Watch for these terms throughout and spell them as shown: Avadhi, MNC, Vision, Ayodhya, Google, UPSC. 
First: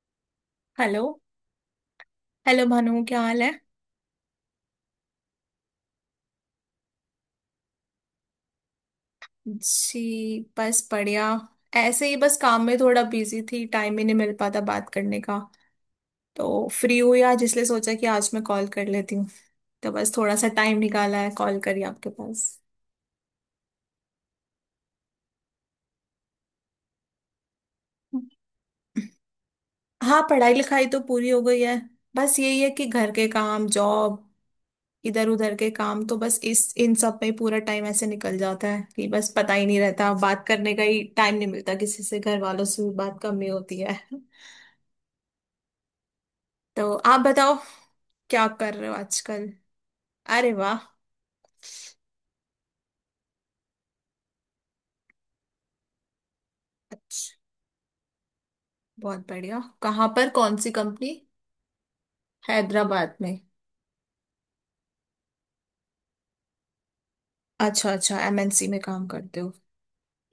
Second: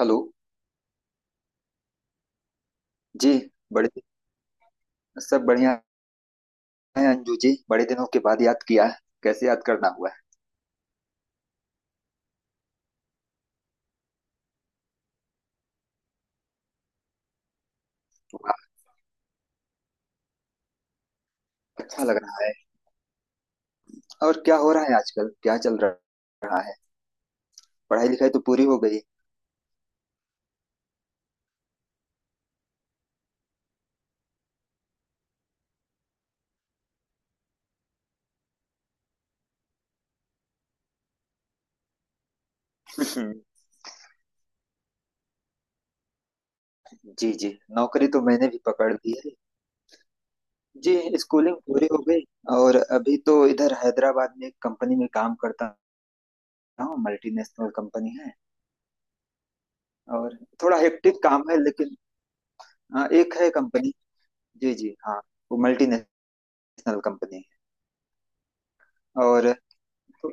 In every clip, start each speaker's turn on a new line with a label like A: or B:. A: Hello
B: hello. Hello Bhanu, क्या
A: जी।
B: हाल है?
A: बड़े सब बढ़िया है अंजू जी। बड़े दिनों के बाद याद किया है। कैसे याद करना हुआ है?
B: जी, बस बढ़िया। ऐसे ही बस काम में थोड़ा बिजी थी, टाइम ही नहीं मिल पाता बात करने का, तो फ्री हुई आज, इसलिए सोचा कि आज मैं
A: वाह,
B: कॉल कर लेती हूँ। तो बस थोड़ा सा टाइम निकाला है, कॉल करी
A: अच्छा
B: आपके
A: लग रहा
B: पास।
A: है। और क्या हो रहा है आजकल, क्या चल रहा है? पढ़ाई लिखाई तो पूरी हो गई।
B: हाँ, पढ़ाई लिखाई तो पूरी हो गई है। बस यही है कि घर के काम, जॉब, इधर उधर के काम, तो बस इस इन सब में ही पूरा टाइम ऐसे निकल जाता है कि बस पता ही नहीं रहता, बात करने का ही टाइम नहीं मिलता किसी से, घर वालों से भी बात
A: हम्म,
B: कम ही होती है। तो आप
A: जी जी।
B: बताओ,
A: नौकरी तो
B: क्या
A: मैंने भी
B: कर रहे
A: पकड़
B: हो
A: ली है।
B: आजकल? अरे वाह!
A: जी, स्कूलिंग पूरी हो गई और अभी तो इधर हैदराबाद में एक कंपनी में काम करता हूँ।
B: अच्छा,
A: मल्टीनेशनल कंपनी है।
B: बहुत बढ़िया। कहाँ पर,
A: और
B: कौन सी
A: थोड़ा
B: कंपनी?
A: हेक्टिक काम है लेकिन, हाँ,
B: हैदराबाद में?
A: एक है कंपनी। जी जी हाँ, वो मल्टीनेशनल कंपनी है।
B: अच्छा अच्छा, एमएनसी में काम करते
A: और
B: हो।
A: तो-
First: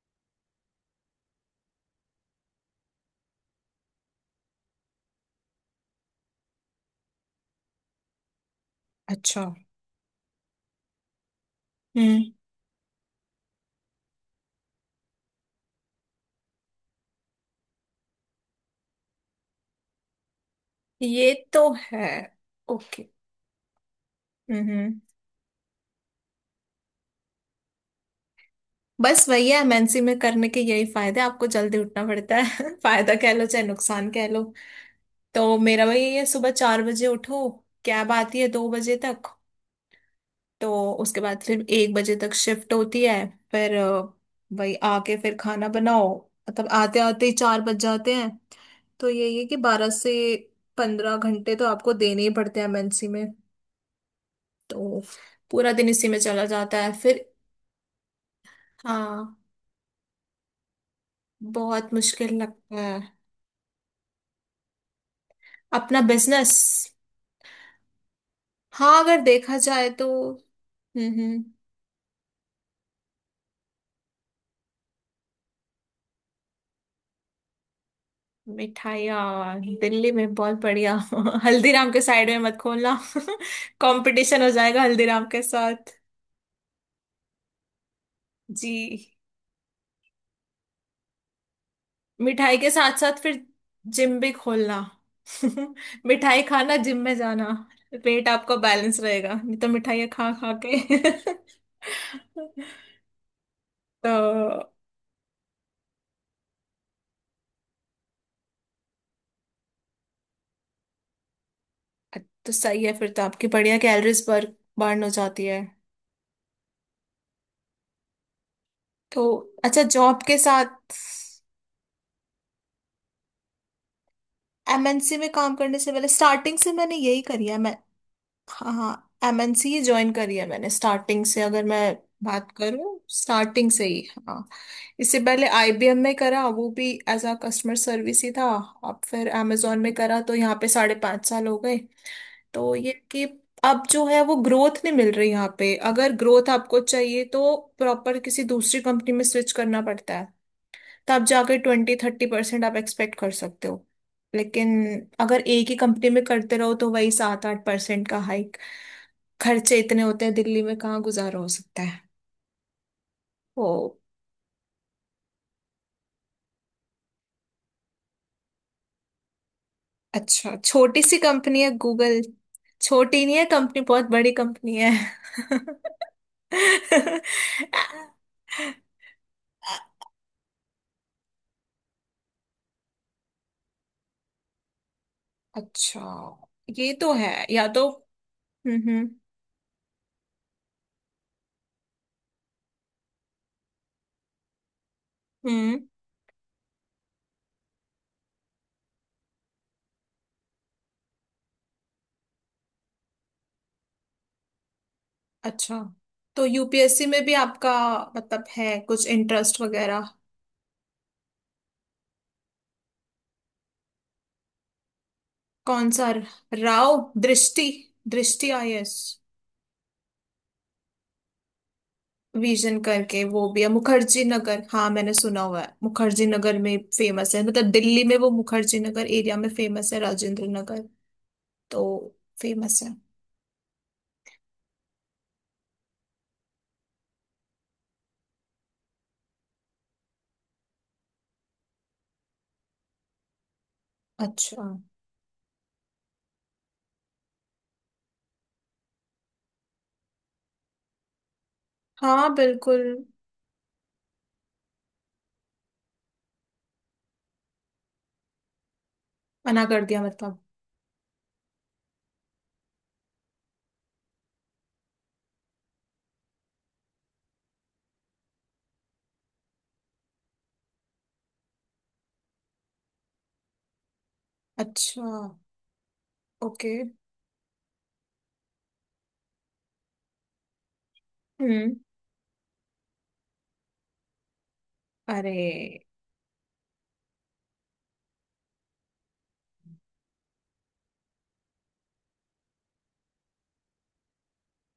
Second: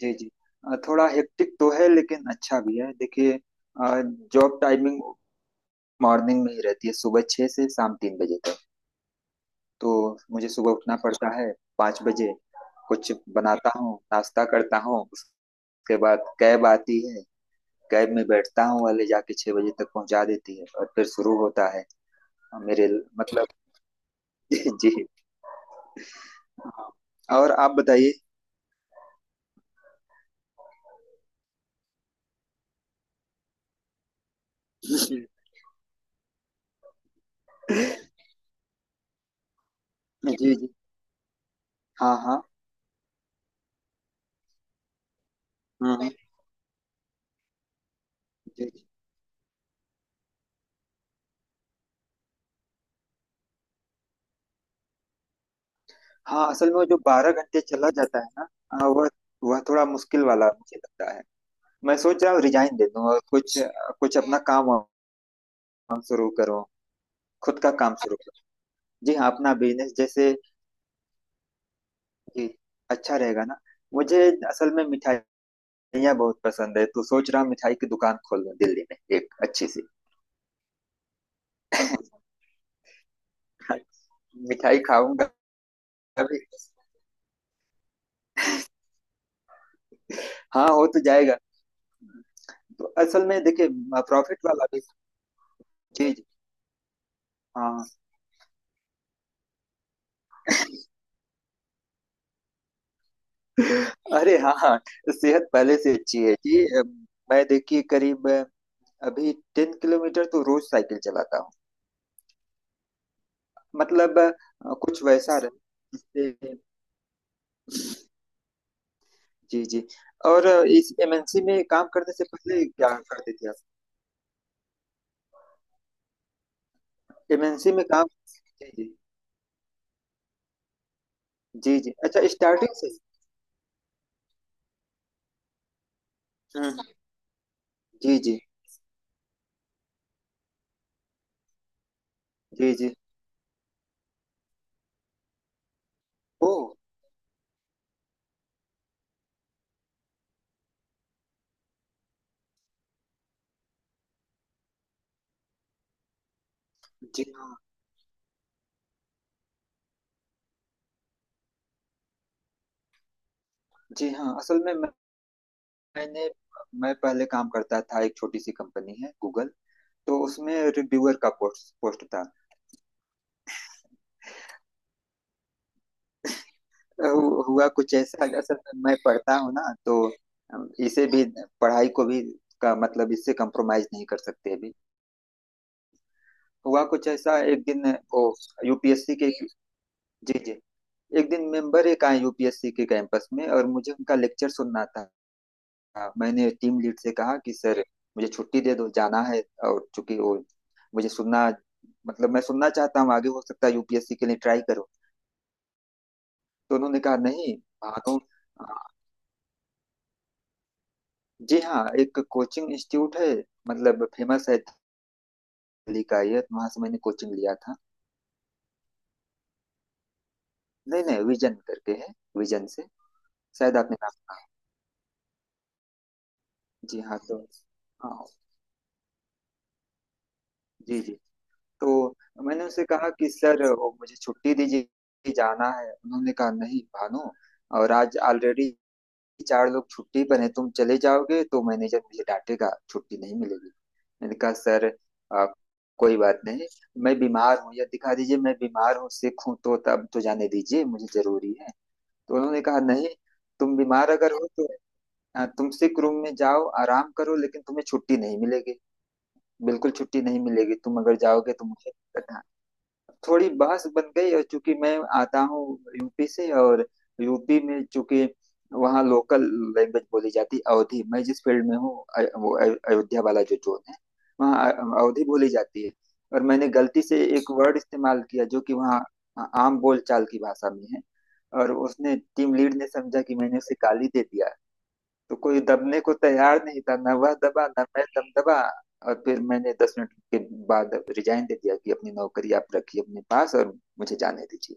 A: जी जी। थोड़ा हेक्टिक तो है लेकिन अच्छा भी है। देखिए जॉब टाइमिंग मॉर्निंग में ही रहती है, सुबह 6 से शाम 3 बजे तक।
B: अच्छा।
A: तो मुझे सुबह उठना पड़ता है पाँच
B: हम्म।
A: बजे कुछ बनाता हूँ, नाश्ता करता हूँ, उसके बाद कैब आती है। कैब में बैठता हूँ और ले जाके 6 बजे तक पहुँचा देती है, और फिर
B: ये
A: शुरू होता
B: तो
A: है
B: है।
A: मेरे
B: ओके।
A: मतलब। जी
B: हम्म।
A: जी। और आप बताइए?
B: बस वही है, एमएनसी में करने के यही फायदे हैं, आपको जल्दी उठना पड़ता है। फायदा कह लो चाहे नुकसान कह लो।
A: जी
B: तो मेरा वही है, सुबह 4 बजे उठो, कैब आती है 2 बजे तक,
A: जी,
B: तो उसके बाद फिर 1 बजे
A: हाँ
B: तक
A: हाँ।
B: शिफ्ट होती है। फिर वही आके फिर खाना
A: हम्म
B: बनाओ।
A: हम्म।
B: मतलब आते आते ही 4 बज जाते हैं।
A: जी
B: तो यही है कि 12 से 15 घंटे तो आपको देने ही पड़ते हैं एमएनसी में, तो पूरा दिन इसी में चला
A: हाँ, असल में
B: जाता
A: वो
B: है
A: जो
B: फिर।
A: 12 घंटे चला जाता है ना, हाँ, वह
B: हाँ।
A: वह थोड़ा मुश्किल वाला मुझे लगता है।
B: बहुत
A: मैं सोच रहा
B: मुश्किल
A: हूँ रिजाइन
B: लगता
A: दे
B: है।
A: दूँ और कुछ कुछ अपना काम वाम
B: अपना
A: शुरू
B: बिजनेस।
A: करूँ खुद का काम शुरू करूँ।
B: हाँ,
A: जी
B: अगर
A: हाँ, अपना
B: देखा जाए
A: बिजनेस
B: तो।
A: जैसे
B: हम्म।
A: कि अच्छा रहेगा ना मुझे। असल में मिठाइयाँ बहुत पसंद है, तो सोच रहा हूँ मिठाई की दुकान खोल लूँ दिल्ली में एक
B: मिठाइयाँ
A: अच्छी सी।
B: दिल्ली में बहुत बढ़िया। हल्दीराम के साइड में मत खोलना। कंपटीशन हो
A: मिठाई
B: जाएगा हल्दीराम
A: खाऊंगा
B: के साथ।
A: अभी।
B: जी।
A: हाँ, हो तो जाएगा।
B: मिठाई के
A: तो
B: साथ साथ
A: असल
B: फिर
A: में देखिए,
B: जिम भी
A: प्रॉफिट वाला
B: खोलना।
A: भी चीज।
B: मिठाई खाना, जिम में जाना,
A: हाँ,
B: पेट आपका बैलेंस रहेगा, नहीं तो मिठाइयाँ खा खा के।
A: अरे हाँ
B: तो।
A: हाँ, सेहत पहले से अच्छी है जी। मैं देखिए करीब अभी 10 किलोमीटर तो रोज साइकिल चलाता हूँ।
B: तो सही है, फिर तो आपकी बढ़िया
A: मतलब
B: कैलोरीज बर्न बर्न
A: कुछ
B: हो
A: वैसा
B: जाती है।
A: रहे जिससे।
B: तो।
A: जी जी।
B: अच्छा, जॉब के
A: और इस
B: साथ
A: एमएनसी में काम करने से पहले क्या करते थे आप?
B: एमएनसी में काम करने से पहले स्टार्टिंग से मैंने यही करी है।
A: एमएनसी में काम जी
B: हाँ
A: जी।
B: हाँ, एमएनसी ही ज्वाइन करी है मैंने स्टार्टिंग से, अगर
A: जी
B: मैं
A: जी अच्छा,
B: बात
A: स्टार्टिंग से।
B: करूँ स्टार्टिंग से ही। हाँ। इससे पहले आईबीएम में करा, वो
A: हम्म।
B: भी एज अ कस्टमर
A: जी
B: सर्विस ही
A: जी।
B: था। अब फिर amazon में करा, तो यहाँ पे 5.5 साल हो गए।
A: जी
B: तो ये
A: जी।
B: कि अब जो है वो ग्रोथ नहीं मिल रही यहाँ पे, अगर ग्रोथ
A: ओ,
B: आपको चाहिए तो प्रॉपर किसी दूसरी कंपनी में स्विच करना पड़ता है। तब जाके 20-30% आप एक्सपेक्ट कर सकते हो। लेकिन अगर एक ही कंपनी में करते रहो तो वही
A: जी
B: सात
A: हाँ।
B: आठ परसेंट का हाइक। खर्चे इतने होते हैं दिल्ली में, कहाँ गुजारा हो सकता है। ओ।
A: जी हाँ, असल में मैंने मैं पहले काम करता था, एक छोटी सी कंपनी है गूगल, तो
B: अच्छा,
A: उसमें
B: छोटी
A: रिव्यूअर
B: सी
A: का
B: कंपनी है
A: पोस्ट पोस्ट
B: गूगल?
A: था।
B: छोटी नहीं है कंपनी, बहुत बड़ी कंपनी है।
A: हुआ कुछ ऐसा, असल में मैं पढ़ता हूँ ना तो इसे भी, पढ़ाई को भी का मतलब इससे कंप्रोमाइज नहीं कर सकते अभी।
B: अच्छा।
A: हुआ
B: ये
A: कुछ
B: तो है,
A: ऐसा एक
B: या तो।
A: दिन, वो
B: हम्म हम्म
A: यूपीएससी के जी जी। एक दिन मेंबर एक आए यूपीएससी के कैंपस में और मुझे उनका लेक्चर सुनना था।
B: हम्म,
A: मैंने टीम लीड से कहा कि सर मुझे छुट्टी दे दो, जाना है, और चूंकि वो मुझे सुनना मतलब मैं सुनना चाहता हूँ, आगे हो सकता है यूपीएससी के लिए ट्राई करो।
B: अच्छा, तो
A: तो उन्होंने
B: यूपीएससी
A: कहा
B: में भी
A: नहीं,
B: आपका
A: मानो,
B: मतलब है कुछ इंटरेस्ट वगैरह?
A: जी हाँ, एक कोचिंग इंस्टीट्यूट है, मतलब फेमस है,
B: कौन
A: दिल्ली
B: सा?
A: का, ये तो वहां से
B: राव?
A: मैंने कोचिंग लिया
B: दृष्टि?
A: था।
B: दृष्टि आईएएस?
A: नहीं नहीं, विजन करके है, विजन
B: विजन
A: से,
B: करके वो भी है
A: शायद आपने नाम
B: मुखर्जी
A: सुना हो।
B: नगर, हाँ मैंने सुना हुआ है, मुखर्जी नगर में
A: जी हाँ,
B: फेमस
A: तो,
B: है, मतलब दिल्ली में
A: हाँ,
B: वो मुखर्जी नगर एरिया में फेमस है, राजेंद्र नगर।
A: जी जी,
B: तो
A: तो मैंने
B: फेमस
A: उनसे
B: है।
A: कहा कि सर वो मुझे छुट्टी दीजिए, जाना है। उन्होंने कहा नहीं भानु, और आज ऑलरेडी चार लोग छुट्टी पर हैं, तुम चले जाओगे तो मैनेजर मुझे डांटेगा, छुट्टी नहीं मिलेगी। मैंने कहा
B: अच्छा।
A: सर आ, कोई बात नहीं, मैं बीमार हूँ, या दिखा दीजिए मैं बीमार हूँ, सिक हूँ, तो तब तो जाने दीजिए, मुझे जरूरी है।
B: हाँ,
A: तो उन्होंने कहा
B: बिल्कुल।
A: नहीं, तुम बीमार अगर हो तो तुम सिक रूम में जाओ, आराम करो, लेकिन तुम्हें छुट्टी नहीं मिलेगी।
B: मना कर
A: बिल्कुल
B: दिया
A: छुट्टी
B: मतलब?
A: नहीं मिलेगी, तुम अगर जाओगे तो मुझे। थोड़ी बहस बन गई, और चूंकि मैं आता हूँ यूपी से, और यूपी में चूंकि वहाँ लोकल लैंग्वेज बोली जाती है अवधी। मैं जिस फील्ड में हूँ वो अयोध्या वाला जो जोन है, वहाँ
B: अच्छा।
A: अवधी बोली जाती है। और मैंने
B: ओके।
A: गलती से एक वर्ड इस्तेमाल किया जो कि वहाँ आम बोलचाल की भाषा में है, और
B: हम्म।
A: उसने, टीम लीड ने, समझा कि मैंने उसे गाली दे दिया। तो
B: अरे!
A: कोई दबने को तैयार नहीं था ना, वह दबा ना मैं दम दबा, और फिर मैंने 10 मिनट के बाद रिजाइन दे दिया कि अपनी नौकरी आप रखिए अपने पास और मुझे जाने दीजिए।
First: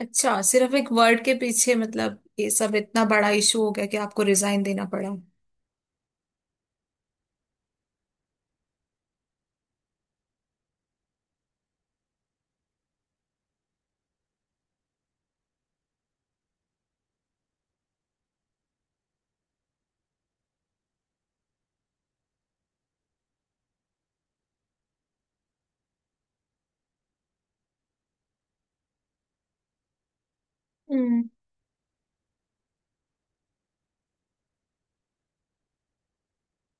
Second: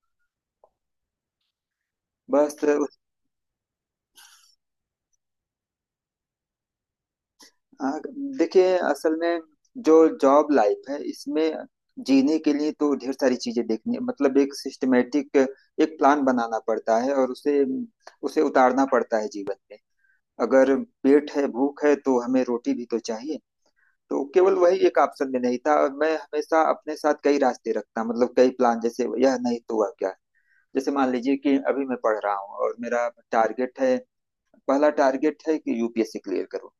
B: अच्छा, सिर्फ एक वर्ड के पीछे मतलब ये
A: बस,
B: सब इतना बड़ा इशू हो गया कि आपको रिजाइन देना पड़ा?
A: आ, देखिए, असल में जो जॉब लाइफ है, इसमें जीने के लिए तो ढेर सारी चीजें देखनी, मतलब एक सिस्टमेटिक एक प्लान बनाना पड़ता है और उसे उसे उतारना पड़ता है जीवन में। अगर पेट है, भूख है, तो हमें रोटी भी तो चाहिए। तो केवल वही एक ऑप्शन में नहीं था, और मैं हमेशा अपने साथ कई रास्ते रखता, मतलब कई प्लान, जैसे यह नहीं तो हुआ क्या। जैसे मान
B: हम्म।
A: लीजिए कि अभी मैं पढ़ रहा हूँ, और मेरा टारगेट है, पहला टारगेट है कि यूपीएससी क्लियर करूँ।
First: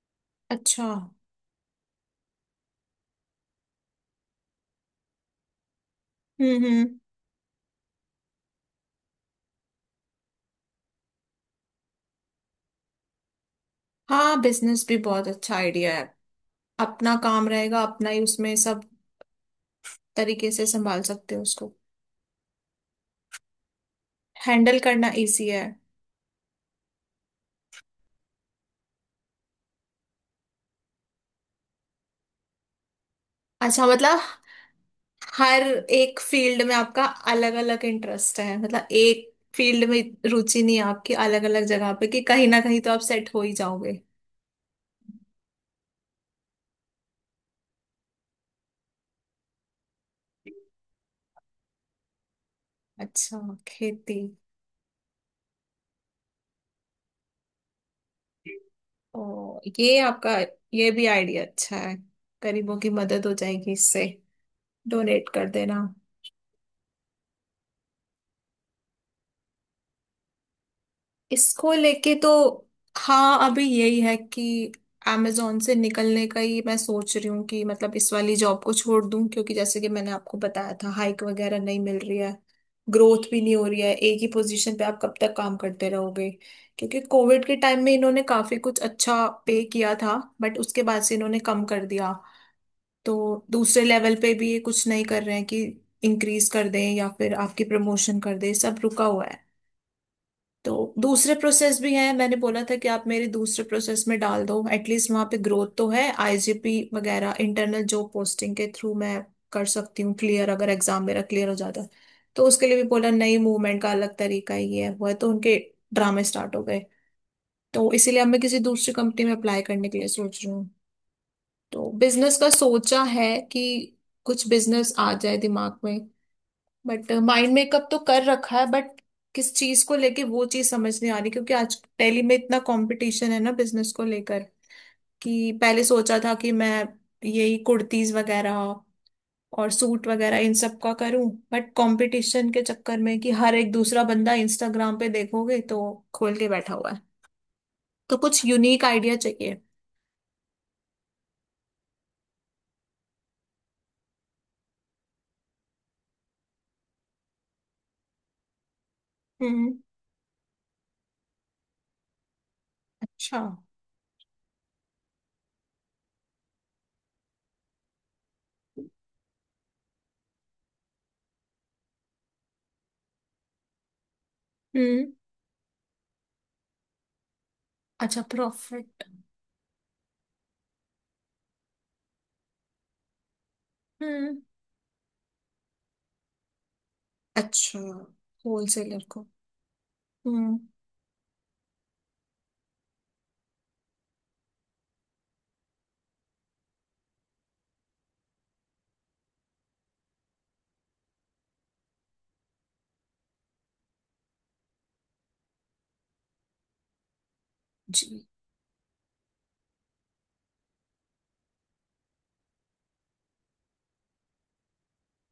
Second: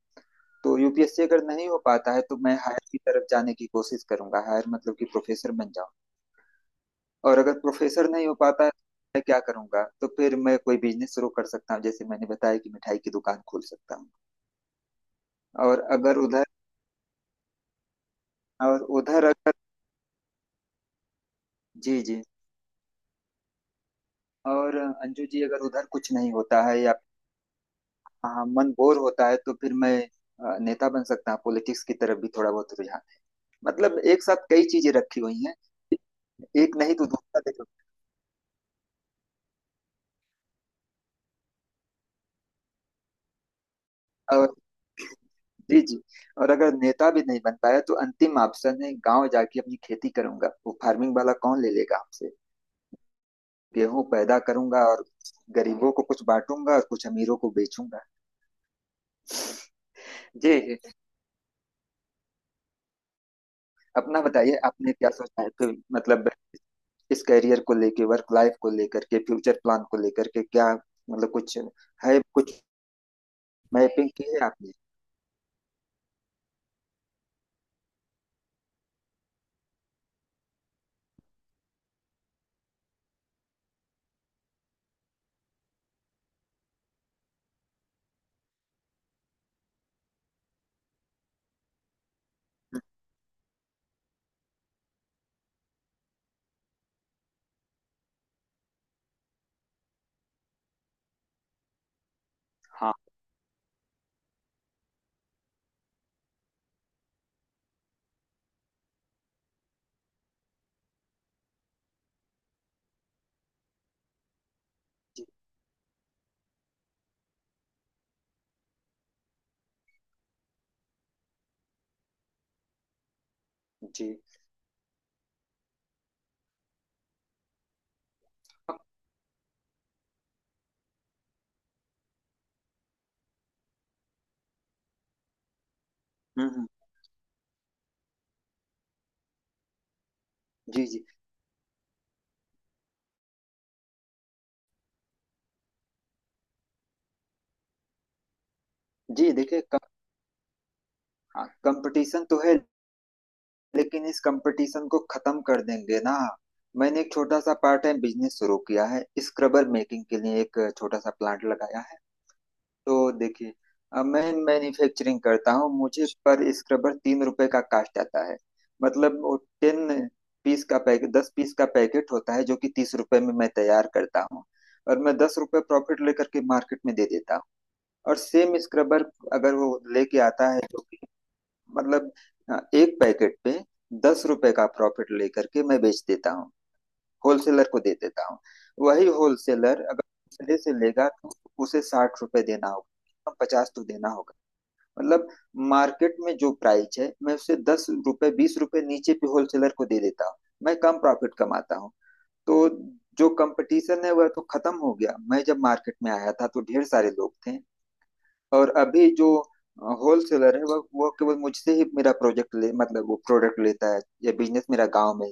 A: तो
B: अच्छा।
A: यूपीएससी अगर नहीं हो पाता है तो मैं हायर की तरफ जाने की कोशिश करूंगा, हायर मतलब कि प्रोफेसर बन जाऊँ।
B: हम्म।
A: और अगर प्रोफेसर नहीं हो पाता है, मैं क्या करूंगा, तो फिर मैं कोई बिजनेस शुरू कर सकता हूँ, जैसे मैंने बताया कि मिठाई की दुकान खोल सकता हूँ।
B: हाँ, बिजनेस भी बहुत अच्छा
A: और
B: आइडिया है।
A: अगर उधर
B: अपना काम रहेगा, अपना ही, उसमें
A: और
B: सब
A: उधर अगर
B: तरीके से संभाल सकते हो उसको,
A: जी जी, और
B: हैंडल करना
A: अंजू जी,
B: इजी है।
A: अगर उधर कुछ नहीं होता है, या हाँ, मन बोर होता है, तो फिर मैं नेता बन सकता हूँ। पॉलिटिक्स की तरफ भी थोड़ा बहुत रुझान है।
B: अच्छा
A: मतलब
B: मतलब,
A: एक साथ कई चीजें रखी हुई हैं,
B: हर एक फील्ड में
A: एक नहीं
B: आपका
A: तो दूसरा
B: अलग
A: देखो।
B: अलग इंटरेस्ट है, मतलब एक फील्ड में रुचि नहीं है आपकी, अलग अलग जगह पे, कि कहीं ना कहीं तो आप सेट हो ही जाओगे।
A: और जी जी, और अगर नेता भी नहीं बन पाया तो अंतिम ऑप्शन है गांव जाके अपनी खेती करूंगा। वो फार्मिंग वाला कौन ले लेगा हमसे?
B: अच्छा।
A: गेहूं
B: खेती?
A: पैदा करूंगा और गरीबों को कुछ बांटूंगा और कुछ अमीरों को बेचूंगा।
B: ओ ये आपका।
A: जी
B: ये
A: जी,
B: भी आइडिया अच्छा है। गरीबों की मदद हो जाएगी इससे।
A: अपना बताइए आपने क्या
B: डोनेट
A: सोचा है
B: कर
A: तो?
B: देना।
A: मतलब इस करियर को लेके, वर्क लाइफ को लेकर के, फ्यूचर प्लान को लेकर के, क्या मतलब कुछ
B: इसको लेके
A: है?
B: तो।
A: कुछ
B: हाँ, अभी यही
A: मैपिंग
B: है
A: की है आपने?
B: कि amazon से निकलने का ही मैं सोच रही हूँ, कि मतलब इस वाली जॉब को छोड़ दूँ, क्योंकि जैसे कि मैंने आपको बताया था हाइक वगैरह नहीं मिल रही है। ग्रोथ भी नहीं हो रही है, एक ही पोजीशन पे आप कब तक काम करते रहोगे। क्योंकि कोविड के टाइम में इन्होंने काफी कुछ अच्छा पे किया था बट उसके बाद से इन्होंने कम कर दिया। तो दूसरे लेवल पे भी ये कुछ नहीं कर रहे हैं कि इंक्रीज कर दें या फिर आपकी प्रमोशन कर दें, सब रुका हुआ है। तो दूसरे प्रोसेस भी हैं, मैंने बोला था कि
A: हाँ
B: आप मेरे दूसरे प्रोसेस में डाल दो, एटलीस्ट वहां पे ग्रोथ तो है, आईजीपी वगैरह, इंटरनल जॉब पोस्टिंग के थ्रू मैं कर सकती हूँ। क्लियर, अगर एग्जाम मेरा क्लियर हो जाता है तो, उसके लिए भी बोला, नई मूवमेंट का अलग तरीका ही है, हुआ है,
A: जी
B: तो उनके ड्रामे स्टार्ट हो गए। तो इसीलिए अब मैं किसी दूसरी कंपनी में अप्लाई करने के लिए सोच रही हूँ। तो बिजनेस का सोचा है कि
A: जी।
B: कुछ बिजनेस आ जाए दिमाग में, बट माइंड मेकअप तो कर रखा है, बट किस चीज को लेके वो चीज समझ नहीं आ रही, क्योंकि आज दिल्ली में इतना कंपटीशन है ना बिजनेस को लेकर, कि पहले सोचा था
A: हम्म
B: कि
A: हम्म,
B: मैं यही कुर्तीज वगैरह और सूट वगैरह इन सब
A: जी
B: का
A: जी।
B: करूं, बट कंपटीशन के चक्कर में, कि हर एक दूसरा बंदा इंस्टाग्राम पे देखोगे तो खोल के बैठा हुआ है, तो कुछ यूनिक आइडिया
A: जी
B: चाहिए।
A: देखिए, कंपटीशन तो है लेकिन इस कंपटीशन को खत्म कर देंगे ना। मैंने एक छोटा सा पार्ट टाइम बिजनेस शुरू किया है, स्क्रबर
B: हम्म।
A: मेकिंग के लिए एक छोटा सा प्लांट लगाया है। तो
B: अच्छा।
A: देखिए, अब मैं मैन्युफैक्चरिंग करता हूँ, मुझे पर स्क्रबर 3 रुपए का कास्ट आता है। मतलब वो 10 पीस का पैकेट, 10 पीस का पैकेट होता है, जो कि 30 रुपए में मैं तैयार करता हूँ। और
B: हम्म।
A: मैं 10 रुपए प्रॉफिट लेकर के मार्केट में दे देता हूँ। और
B: अच्छा,
A: सेम स्क्रबर
B: प्रॉफिट।
A: अगर वो लेके आता है, जो कि मतलब एक पैकेट पे दस
B: हम्म।
A: रुपए का प्रॉफिट लेकर के मैं बेच देता हूँ, होलसेलर
B: अच्छा।
A: को दे देता हूँ।
B: होलसेलर
A: वही
B: को।
A: होलसेलर अगर दूसरे
B: हम्म।
A: से लेगा तो उसे 60 रुपए देना होगा, 50 तो देना होगा। मतलब मार्केट में जो प्राइस है, मैं उसे 10 रुपए 20 रुपए नीचे भी होलसेलर को दे देता हूँ, मैं कम प्रॉफिट कमाता हूँ। तो जो कंपटीशन है वह तो खत्म हो गया। मैं जब मार्केट में आया था तो ढेर सारे लोग थे।
B: जी।
A: और अभी जो होलसेलर है वह केवल मुझसे ही मेरा प्रोजेक्ट ले, मतलब वो प्रोडक्ट लेता है या बिजनेस मेरा गांव में।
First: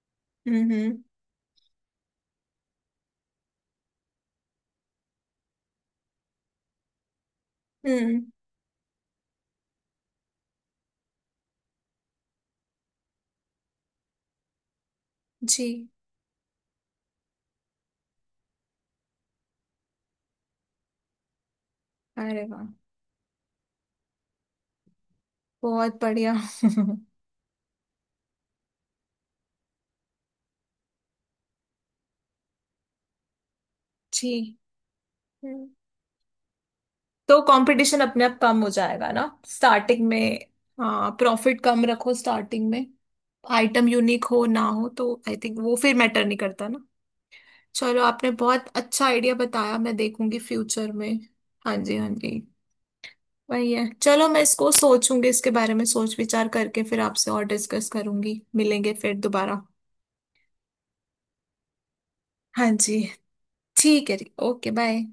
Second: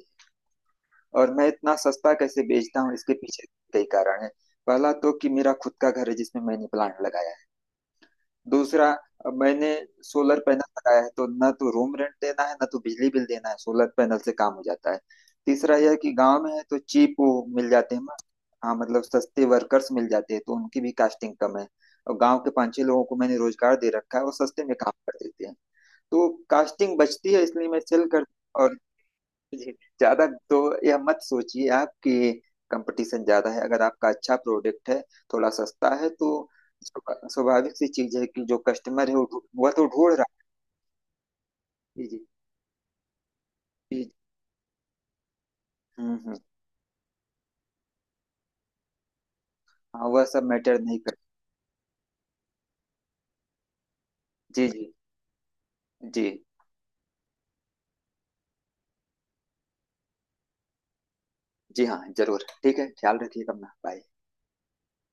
B: हम्म
A: और मैं इतना सस्ता कैसे बेचता हूँ, इसके पीछे कई कारण है। पहला तो कि मेरा खुद का घर है जिसमें मैंने प्लांट लगाया है।
B: हम्म।
A: दूसरा, अब मैंने सोलर पैनल लगाया है, तो न तो रूम रेंट देना है, न तो बिजली बिल देना है, सोलर पैनल से काम हो जाता है। तीसरा
B: जी।
A: यह कि गांव में है तो चीप वो मिल जाते हैं, हाँ, मतलब सस्ते वर्कर्स मिल जाते हैं, तो उनकी भी कास्टिंग कम है। और गांव
B: अरे
A: के
B: वाह!
A: 5-6 लोगों को मैंने रोजगार दे रखा है, वो सस्ते में काम कर देते हैं।
B: बहुत
A: तो
B: बढ़िया।
A: कास्टिंग बचती है, इसलिए मैं सेल कर, और जी, ज्यादा तो यह मत सोचिए आप कि कंपटीशन ज्यादा है। अगर आपका अच्छा
B: जी।
A: प्रोडक्ट है, थोड़ा
B: हम्म।
A: सस्ता है, तो
B: तो
A: स्वाभाविक सी
B: कंपटीशन
A: चीज
B: अपने
A: है
B: आप
A: कि जो
B: कम हो
A: कस्टमर
B: जाएगा
A: है
B: ना।
A: वो वह तो
B: स्टार्टिंग
A: ढूंढ
B: में।
A: रहा
B: हाँ, प्रॉफिट कम
A: है। जी
B: रखो
A: जी
B: स्टार्टिंग में। आइटम
A: जी,
B: यूनिक हो ना हो तो आई थिंक वो फिर मैटर
A: हम्म।
B: नहीं करता ना। चलो, आपने बहुत अच्छा आइडिया बताया, मैं
A: हाँ, वह
B: देखूंगी
A: सब मैटर
B: फ्यूचर
A: नहीं
B: में।
A: कर।
B: हाँ जी, हाँ जी। वही है, चलो मैं
A: जी
B: इसको
A: जी
B: सोचूंगी, इसके बारे में सोच
A: जी
B: विचार करके फिर आपसे और डिस्कस करूंगी, मिलेंगे फिर दोबारा।
A: जी, हाँ जरूर,
B: हाँ
A: ठीक है,
B: जी।
A: ख्याल रखिएगा अपना, बाय।
B: ठीक है जी, ओके बाय।